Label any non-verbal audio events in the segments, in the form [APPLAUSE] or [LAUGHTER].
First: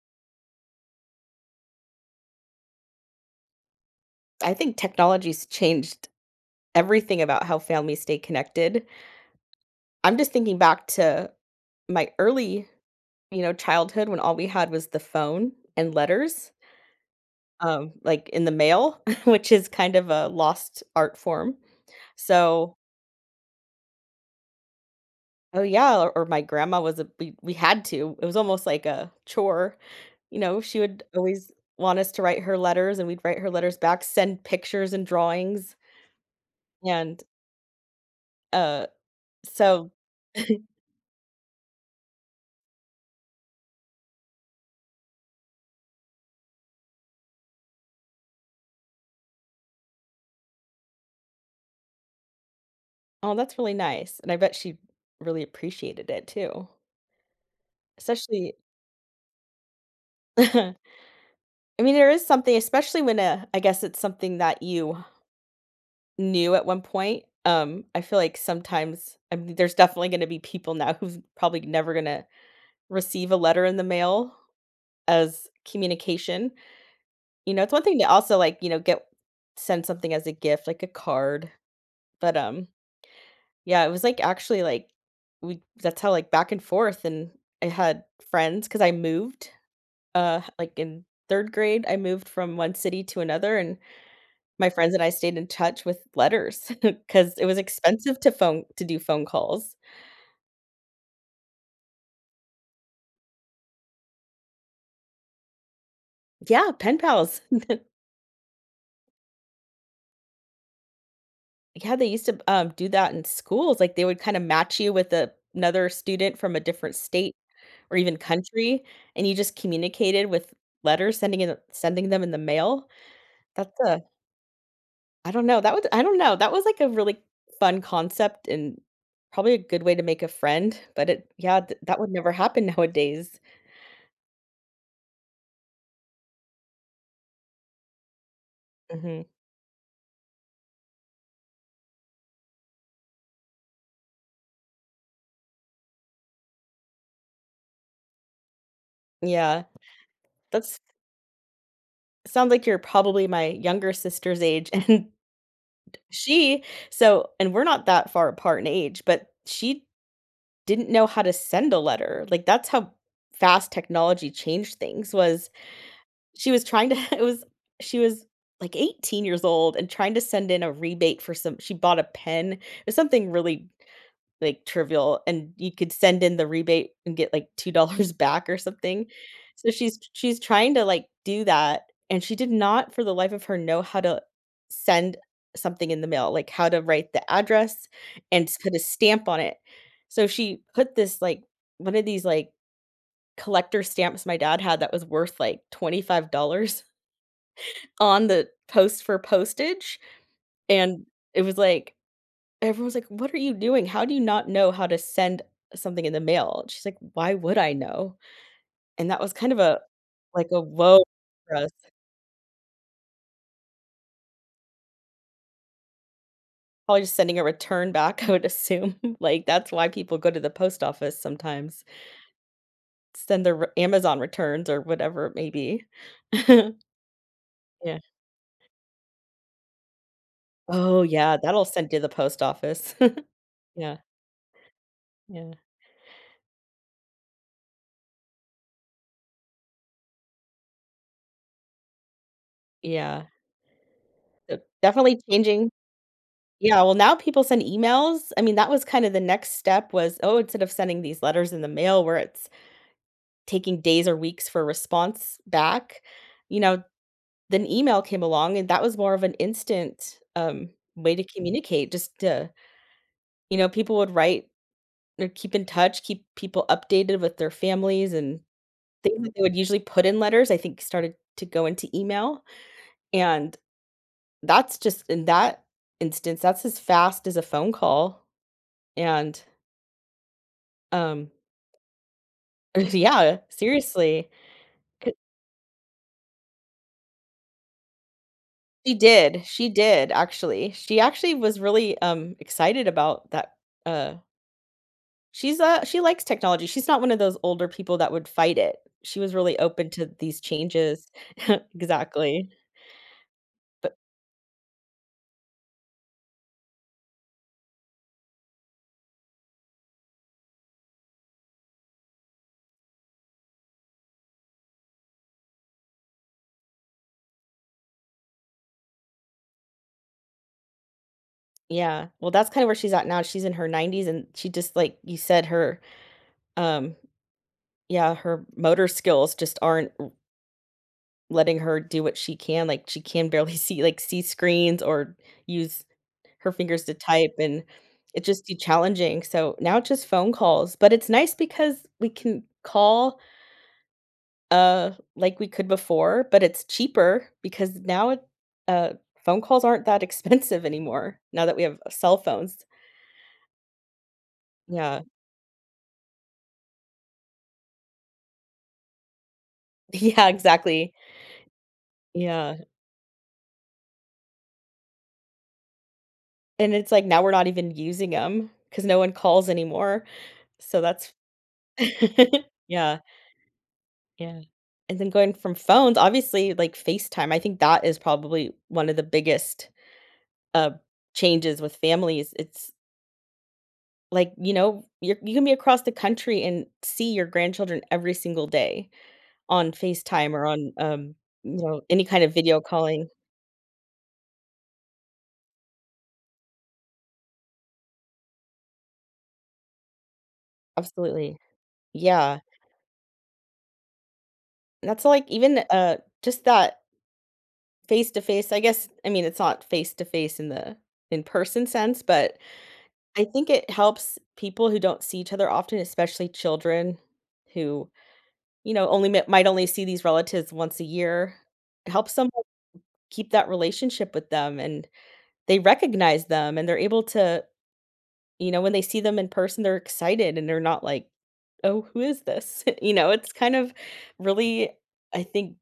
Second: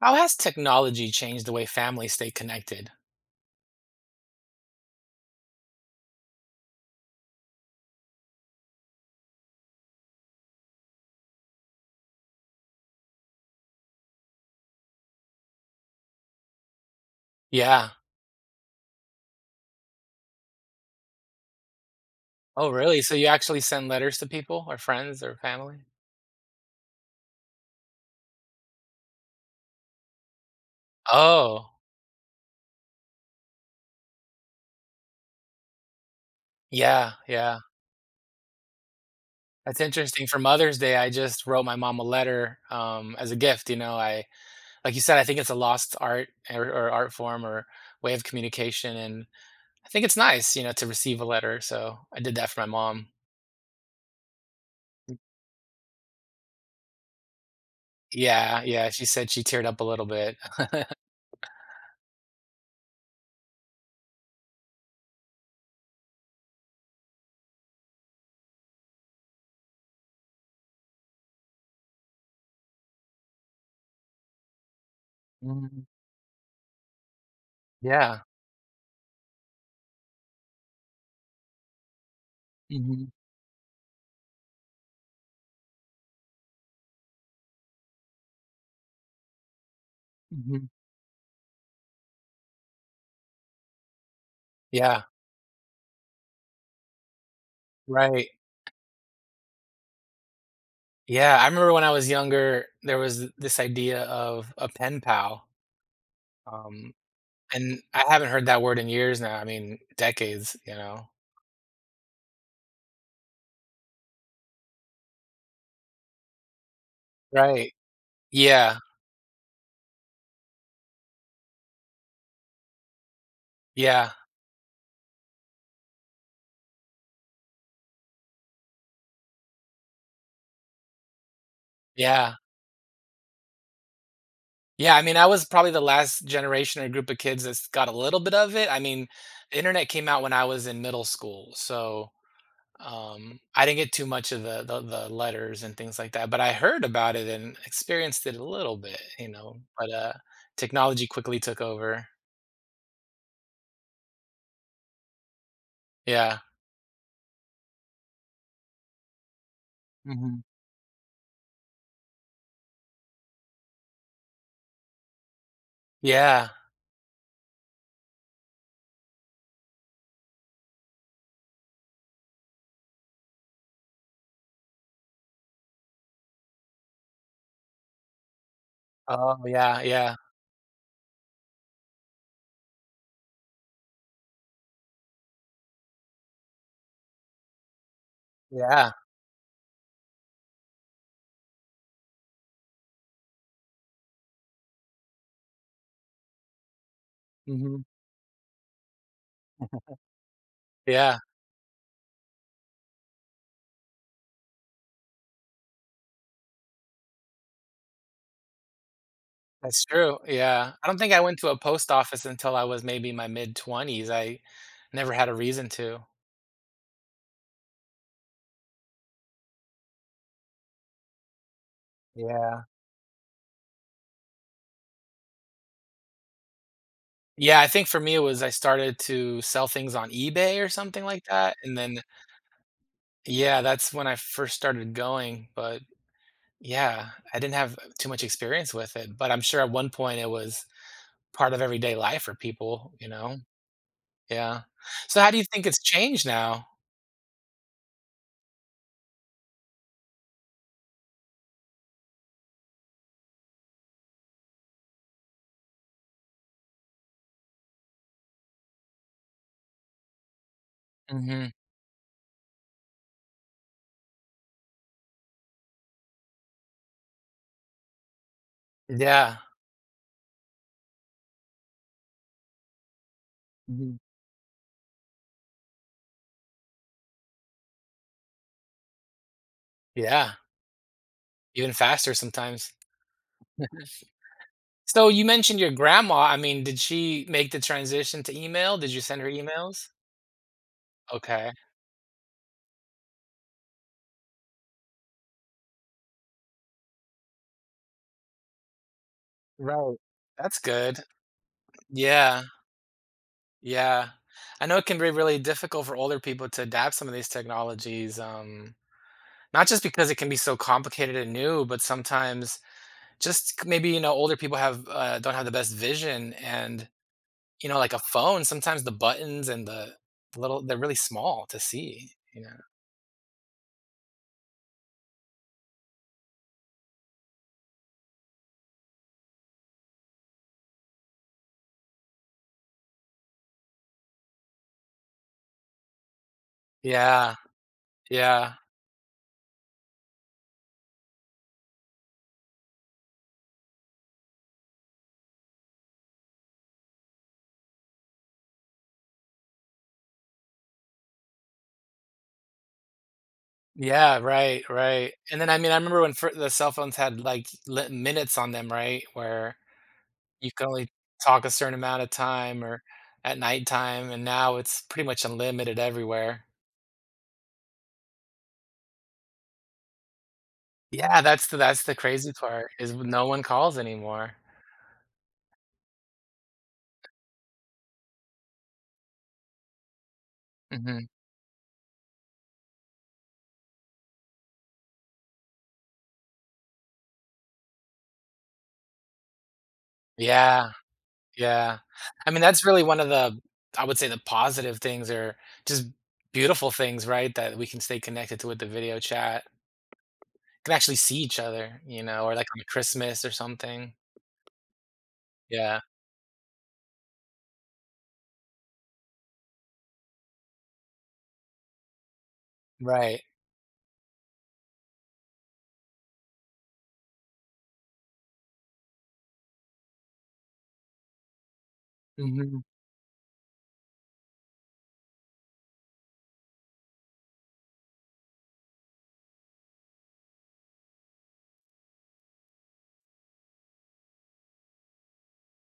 How has technology changed the way families stay connected? I think technology's changed everything about how families stay connected. I'm just thinking back to my early, childhood when all we had was the phone and letters, Yeah. Like in the mail, [LAUGHS] which is kind of a lost art form. Oh, So, really? So you actually send letters to people or friends or oh family? yeah, or my grandma was a we had to. It was almost like a chore. You know, she would always Oh, want us to write her letters and we'd write her letters back, send pictures and drawings. yeah, And yeah. uh That's so interesting. For Mother's Day, I just wrote my mom a letter as a gift. You know, I Like you said, I think it's a lost art or art form or way of communication, and I think it's nice, you know, to receive a letter. So I did that for my mom. oh, that's really nice, and I bet she really appreciated it too, especially. Yeah, yeah. She said she teared up a little bit. [LAUGHS] [LAUGHS] I mean, there is something especially when, I guess it's something that you knew at one point. I feel like sometimes I mean, there's definitely gonna be people now who's probably never gonna receive a letter in the mail as Mhm. communication, it's one thing to Yeah. also, get send something as a gift, like a card, but, Hmm, yeah, it was, we that's how, like, back and forth, and I had friends because I moved hmm. like, in 3rd grade, I moved from one city to another, and my friends and Yeah. I stayed in touch with letters [LAUGHS] because it was expensive Right. to phone to do phone calls. Yeah, I remember when I was younger, there was this idea of a pen pal, Yeah, um, pen pals. and I haven't heard that word in years now. I mean, decades, you know? Yeah, they used to, do that in schools, like, they would kinda match you with a another student from a different state Right. or even Yeah, country, and you just communicated with letters, sending in sending them in the mail. That's a yeah, I don't know, that was I don't know, that was, like, a really fun concept and probably a good way to make a friend, but it yeah, th that would never yeah. happen [LAUGHS] nowadays. Yeah, I mean, I was probably the last generation or group of kids that's got a little bit of it. I mean, Mhm. the internet came out when I was in middle school, so, I didn't get too much of the letters and things like that, but I heard about it and experienced it a little bit, you know? Yeah, But, that's technology quickly took over. sounds like you're probably my younger sister's age, [LAUGHS] and Yeah. she so and we're not that far apart in age, but she Mhm. didn't know how to send a letter, like, that's how fast technology changed things was Yeah. she was trying to [LAUGHS] it was she was, like, 18 years old and trying to send in a rebate for some she bought a pen, it was something really like, trivial, and you could send in the rebate and get, like, $2 [LAUGHS] back or something. Oh, So yeah, she's yeah, she's trying to, like, do that, and she did not for the life of her know how to send something in the mail, like, how to write the address and s put a yeah. stamp on it. So she put this, like one of these, like, collector stamps my dad had that was worth, like, $25 Mhm. on the post for postage, and Yeah, it was like everyone's like, "What are you doing? How do you not know how to send something in the mail?" She's like, "Why would I know?" And that was kind of a that's true, like a yeah. I don't "whoa" think I went to for a us. post office until I was maybe my mid-20s. I never had a reason to. Probably just sending a return back, I would assume. [LAUGHS] Like, that's why people go to the post office sometimes, Yeah. send their re Amazon returns or whatever it may be. [LAUGHS] Yeah, I think for Yeah. me, it was I started to sell things on eBay or Oh, something like yeah, that, that'll and send then to the post office. [LAUGHS] yeah, that's Yeah, when I first started going, yeah, but yeah, I didn't have too much experience with it, but I'm sure at one point it was part of everyday life for people, you yeah. know? So, Yeah. So definitely how do you think changing. it's changed now? Yeah, well, now people send emails. I mean, that was kind of the next step was, oh, instead of sending these letters in the mail where it's taking days or weeks for a response back, you know, then email came along and that was more of an instant, way to Mhm. communicate just to you know, people would write or keep in touch, keep people updated with their families and things that Yeah. they would usually put in letters, I think started to go into email, and Mhm. that's just in that instance, that's as fast as a phone call, and, Yeah. um Even faster sometimes. [LAUGHS] yeah, [LAUGHS] seriously. So you mentioned your grandma. I mean, did she make the transition to email? Did She you send her did, she emails? did, actually. She actually Okay. was really, excited about that, uh she's, she likes technology, she's not one of those older people that would fight it. She was really open Right. to these That's good. changes. [LAUGHS] Yeah. Exactly. But Yeah. I know it can be really difficult for older people to adapt some of these technologies. Not just because it can be so complicated and new, but sometimes just maybe, you know, older people have don't have the best vision and, you know, like a phone, sometimes the buttons and the little, they're really small to yeah, see, well, you know? that's kinda where she's at now, she's in her 90s, and she just like you said, her. Um, yeah, her motor skills just aren't r letting her do what she can, like, she can barely [LAUGHS] see like, see screens or use her fingers to type, Yeah, and it's just too yeah, challenging, so now it's just phone calls, but it's nice because we can call, like we could before, but it's cheaper because now it uh, phone calls aren't that [LAUGHS] expensive anymore now that we have cell phones. yeah, right, Yeah. [LAUGHS] right, and then, I mean, I remember when fir the cell phones had, like, li minutes on them, right, where Yeah, you can only exactly. talk a certain amount of Yeah, time or at nighttime, and now it's pretty much unlimited everywhere. and it's like now we're not even using them because no one calls anymore. So that's Yeah, that's the that's [LAUGHS] the crazy part is yeah, no one calls anymore. yeah. And then going from phones, obviously, like FaceTime, I think that is probably one of the biggest, uh, Mhm. changes with families. It's like, you're you can be across the country and see your grandchildren every single day on FaceTime or Yeah, on, you yeah. know, any kind I of mean, video that's really one of calling. the I would say the positive things or just beautiful things, right, that we can stay connected to with the video chat. Could actually see Absolutely. each other, you know, or Yeah. like on Christmas or something. And that's like even, Yeah, just that face to face, I guess I mean, it's not face to face in the in-person sense, but right. I think it helps people who don't see each other often, especially children who, only mi might only see these relatives once a year. It helps them Mhm. keep that relationship with them, and they recognize them, and they're able to you know, when they see them in person, they're excited, and they're not like, "Oh, who is this?" [LAUGHS] You know, it's kind of really, I think,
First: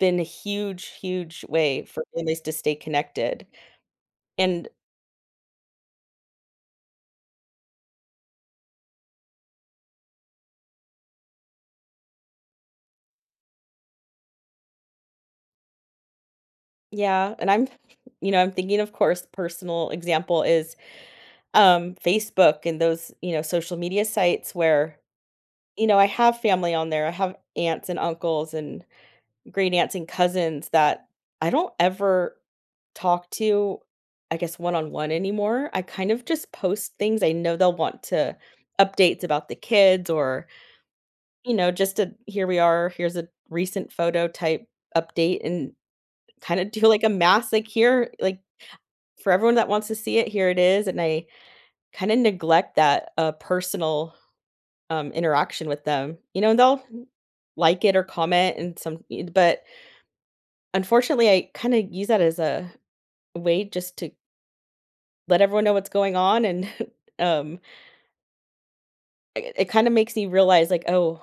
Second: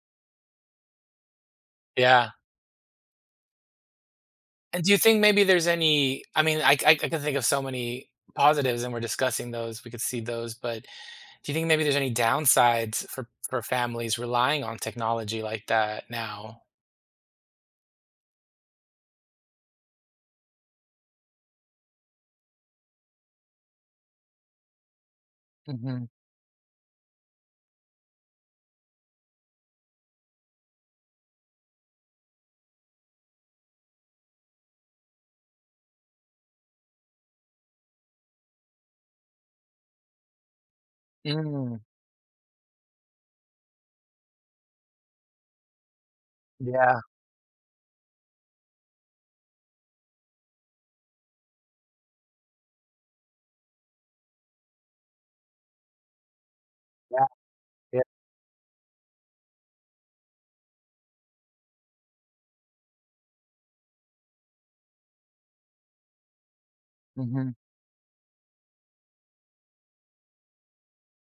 been a huge, huge way for Yeah. families to stay connected, and And do you think maybe there's any I mean, I can think of so many positives and we're discussing those, we could see those, but do you think maybe there's any downsides for families relying on technology like that now? yeah, and I'm I'm thinking, of course, personal example is. Facebook and those, social media sites where, I Mhm. have family on there. I have aunts and uncles and great aunts and cousins that I don't ever talk to, I guess, one on one anymore. I kind of just post things. I know they'll want to updates about the kids or, Mm. just a here we are, here's a recent photo type update and kind of do Yeah, like a mass, like here, like for everyone that wants to see it, here it is. And I kind of neglect that personal interaction with them. You know, and they'll yeah, like it yeah. or comment and some but unfortunately I kind of use that as a way just to let everyone know what's going on and [LAUGHS] Mhm. um it, it kind of makes me realize like oh,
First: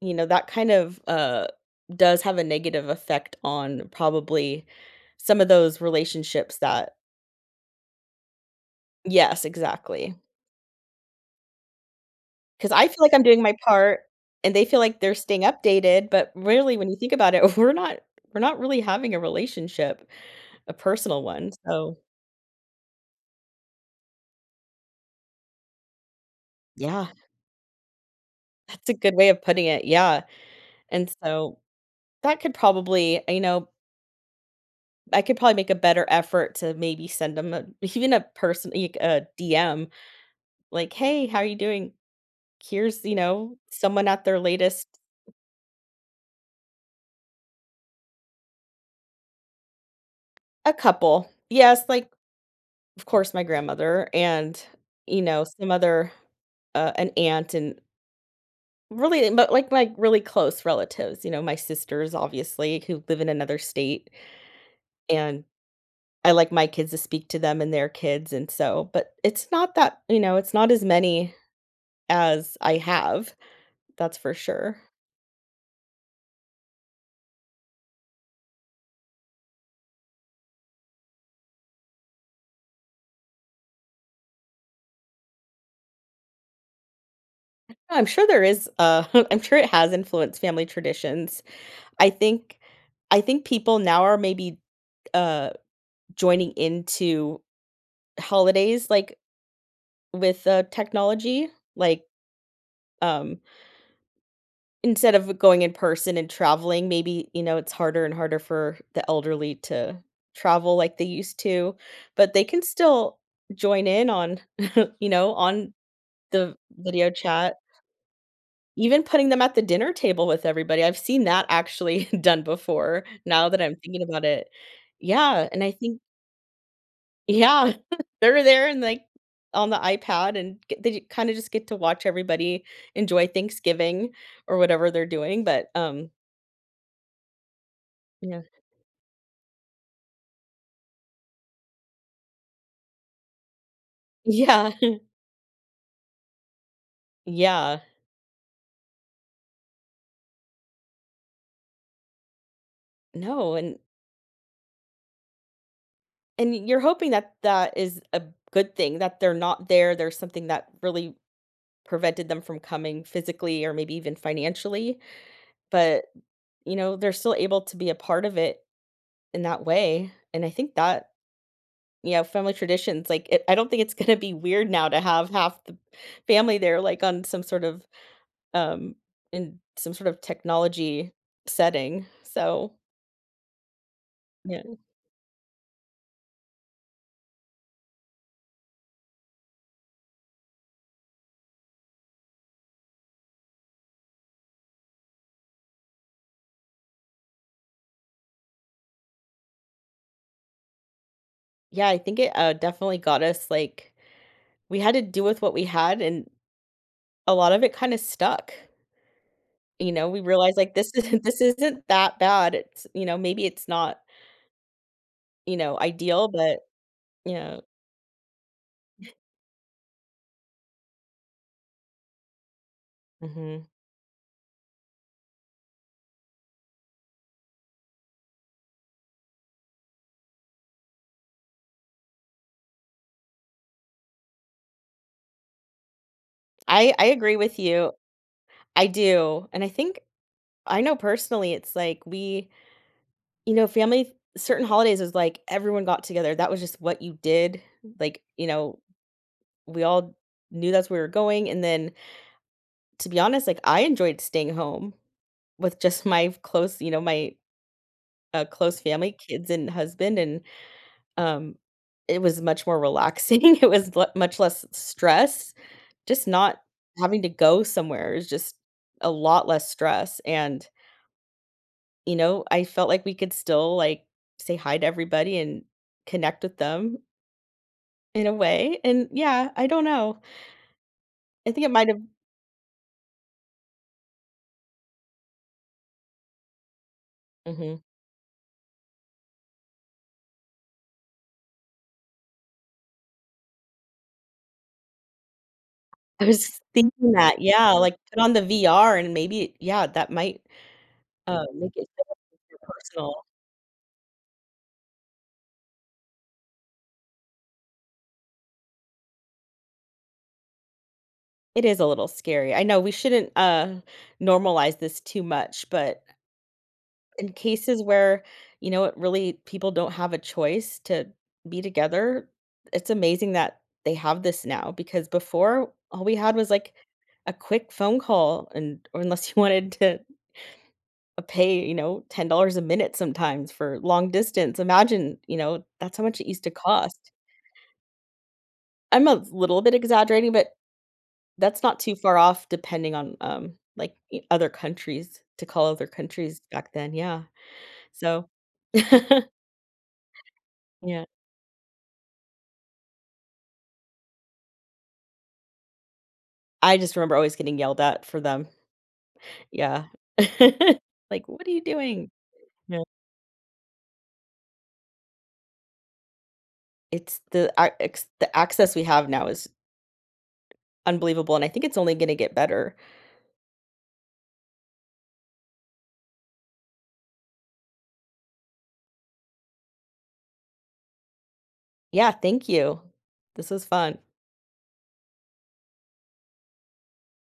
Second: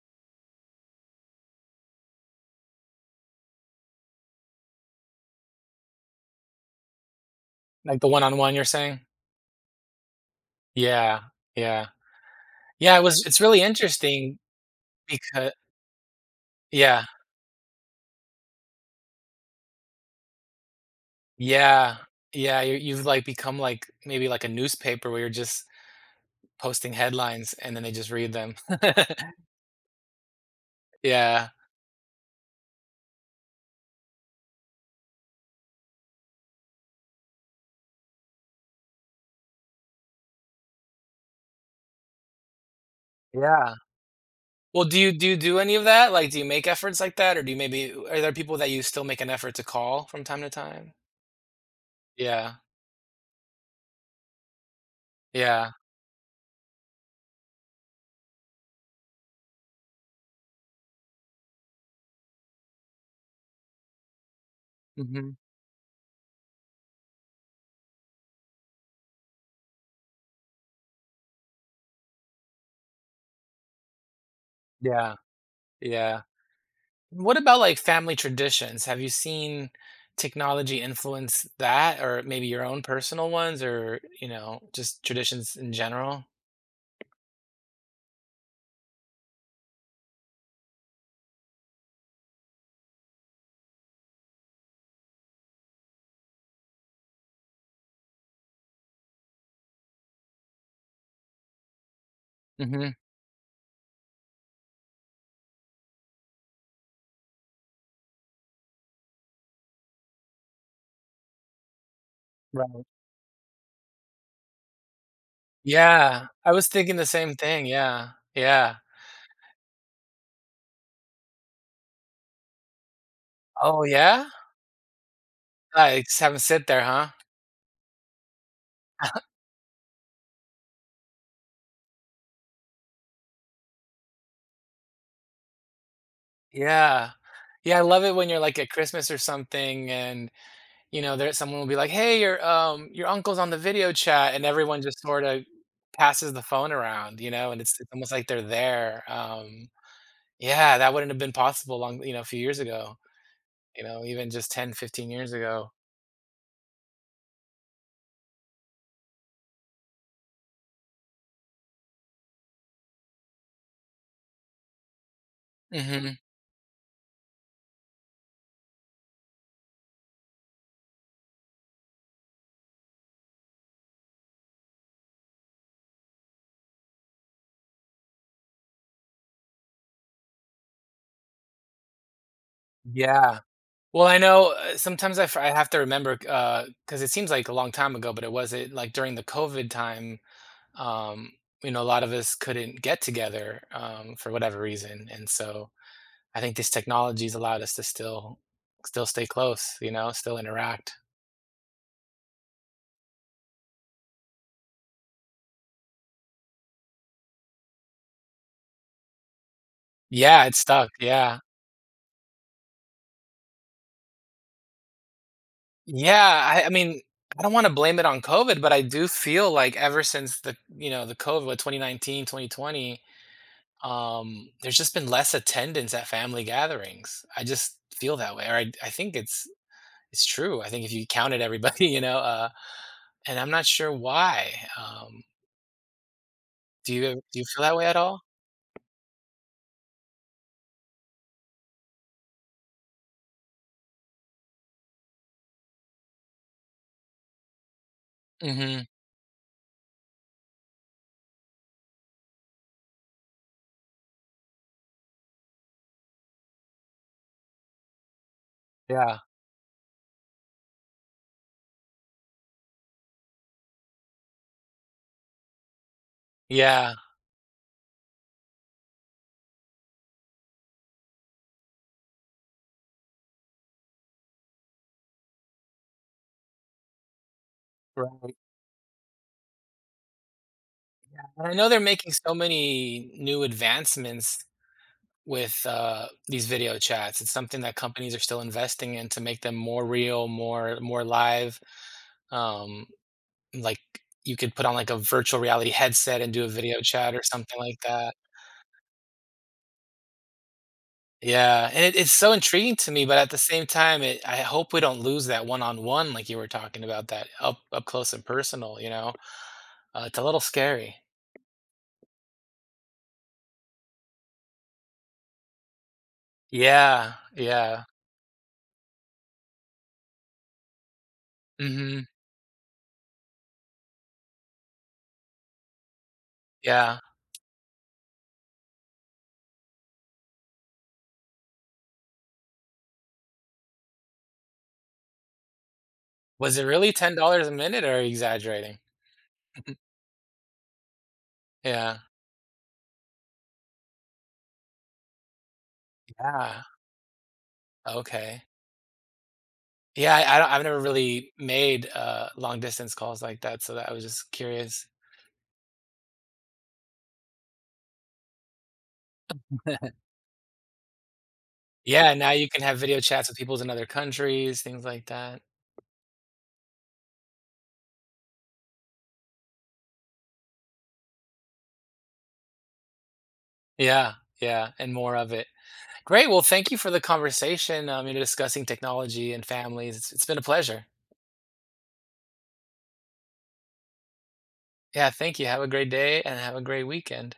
that kind of does have a negative effect on probably some of those relationships that Like the one-on-one you're saying? yes, exactly. Yeah, yeah. Cuz I feel Yeah, it like I'm was it's doing my really part interesting and they feel like they're staying because. updated, but really when you Yeah. think about it, [LAUGHS] we're not really having a relationship. A personal one, Yeah. so Yeah, you've, like, become, like, maybe like a newspaper where you're just posting yeah. headlines and then they just read them. [LAUGHS] That's a good way of putting it, yeah, and Yeah. so that could probably you know, I could probably make a better effort to maybe send them a [LAUGHS] even a person like, a DM, like, "Hey, how are you doing? Here's," you know, Yeah. someone at their Well, latest do any of that? Like, do you make efforts like that? Or do you maybe are there people that you still make an effort to call from time to a time? couple. Yes, like, Yeah. of course, my grandmother and, some Yeah. other an aunt and really but, like, my really close relatives, my sisters, obviously, who live in another state Mhm. and I like my kids to speak to them and their kids, and so but it's not that you know, it's not as many as I have, that's for sure. Yeah. Yeah. What about, like, family traditions? Have you seen technology influence that or maybe your own personal ones or, you know, just traditions in general? I'm sure there is, [LAUGHS] I'm sure it has influenced family traditions. I think I think people now are maybe, uh, joining into holidays, like, with, technology, like, Mhm. um instead of going in person and traveling, maybe, it's harder and harder for the elderly to travel like they used to, but they can Right. still join in on, [LAUGHS] you know, on Yeah, I the was thinking the video same chat. thing, yeah, yeah. Even putting them at the dinner table with everybody, I've seen that actually [LAUGHS] done before, now that I'm Oh, thinking about yeah? it. Yeah, and I I think just haven't sit there, huh? yeah, [LAUGHS] they're there and, like, [LAUGHS] on the iPad and get they kinda just get to watch everybody enjoy Thanksgiving or whatever they're doing, but, Yeah. Yeah, I love it when you you're, know. like, at Christmas or something and, you know, there someone will be like, "Hey, your uncle's on the video chat," and Yeah, everyone just sorta passes the phone around, [LAUGHS] you know, and it's yeah. it's almost like they're there, Yeah, that wouldn't have been possible long you know, a few years ago, No, you know, even just 10, 15 years ago. and you're hoping that that is a good thing, that they're not there, there's something that really prevented them from coming physically or maybe even financially, but, Mhm. They're still able to be a part of it in that way, and I think that you know, family traditions, like, it I don't think it's [LAUGHS] gonna be weird now to have half the family there, like, on some sort of, um in some sort of technology setting, so, Yeah. Well, I know, yeah. Sometimes I have to remember, because it seems like a long time ago, but it wasn't like during the COVID time, um, you know, a lot of us couldn't get together, for whatever reason, and so I think this technology's allowed us to still stay close, you know, still interact. Yeah, I think it, definitely got us, like we had to do with what we had, and a lot of it kinda stuck. You know, we Yeah, realized, it's like, stuck, this isn't [LAUGHS] yeah. this isn't that bad. It's you know, maybe it's not, you know, Yeah, ideal, but, I mean, you I don't know. wanna blame it on COVID, but I do feel like ever since the COVID, what, 2019. Mhm. There's just been less attendance at family gatherings. I just feel that way, or I think it's true. I think if you counted everybody, [LAUGHS] you know, and I'm not sure why. Um, do you I agree do you with feel that way you. at all? I do, and I think I know personally, it's like we you know, family certain holidays is like everyone got together. That was just what you did. Like, hmm we all knew that's where we were going, and then, to be honest, like, I enjoyed staying home with just [LAUGHS] my close you know, my a close family, Yeah, kids and husband, and, um, it was much more relaxing. [LAUGHS] It was le much less stress, just not yeah, having to go somewhere. It was just a lot less stress, and, I felt like we could still, like, say hi to everybody and connect with them in a right. way, and yeah, I don't know. And I I think know it they're might have making so many new advancements with these video chats. It's something that mhm. companies are still investing in to make them more real, more live. Um, Like, you could put on, like, a virtual reality headset I and was do a just video [LAUGHS] thinking chat or that, something yeah, like like, that. put on the VR and maybe yeah, that might, Yeah, make and it it feel it's so more intriguing to me, but personal. at the same time, it I hope we don't lose that one-on-one like you were talking about, that up close and personal, you know? It's a little scary. It is a little scary. I know we shouldn't, normalize this too much, but Yeah, in cases yeah. where, it really people don't have a choice to be Mhm, together, it's amazing that they have this now because before all we had was, like, yeah. a quick phone call and or unless you [LAUGHS] wanted to pay, you know, $10 a minute sometimes for long distance. Imagine, that's how much it used to Was it really cost. $10 a minute, or are you exaggerating? I'm a little bit [LAUGHS] exaggerating, but that's not too Yeah, far off depending on, like, e other countries to call other countries yeah, back then, yeah, so. okay. [LAUGHS] Yeah, I've never Yeah, really made, long distance calls like that, so that I was just curious. I just remember always getting yelled at for them. Yeah. [LAUGHS] [LAUGHS] Like, "What are you doing?" Yeah, now you can have Yeah. video chats with people in other countries, things like that. It's the a ex the access we have now is unbelievable, and I think it's only gonna get better. Yeah, yeah, and more of it. Great, well, thank you for the conversation, you know, discussing technology and families. It's been a pleasure. Yeah, thank you. This was fun. Yeah, thank you. Have a great day and have a great weekend.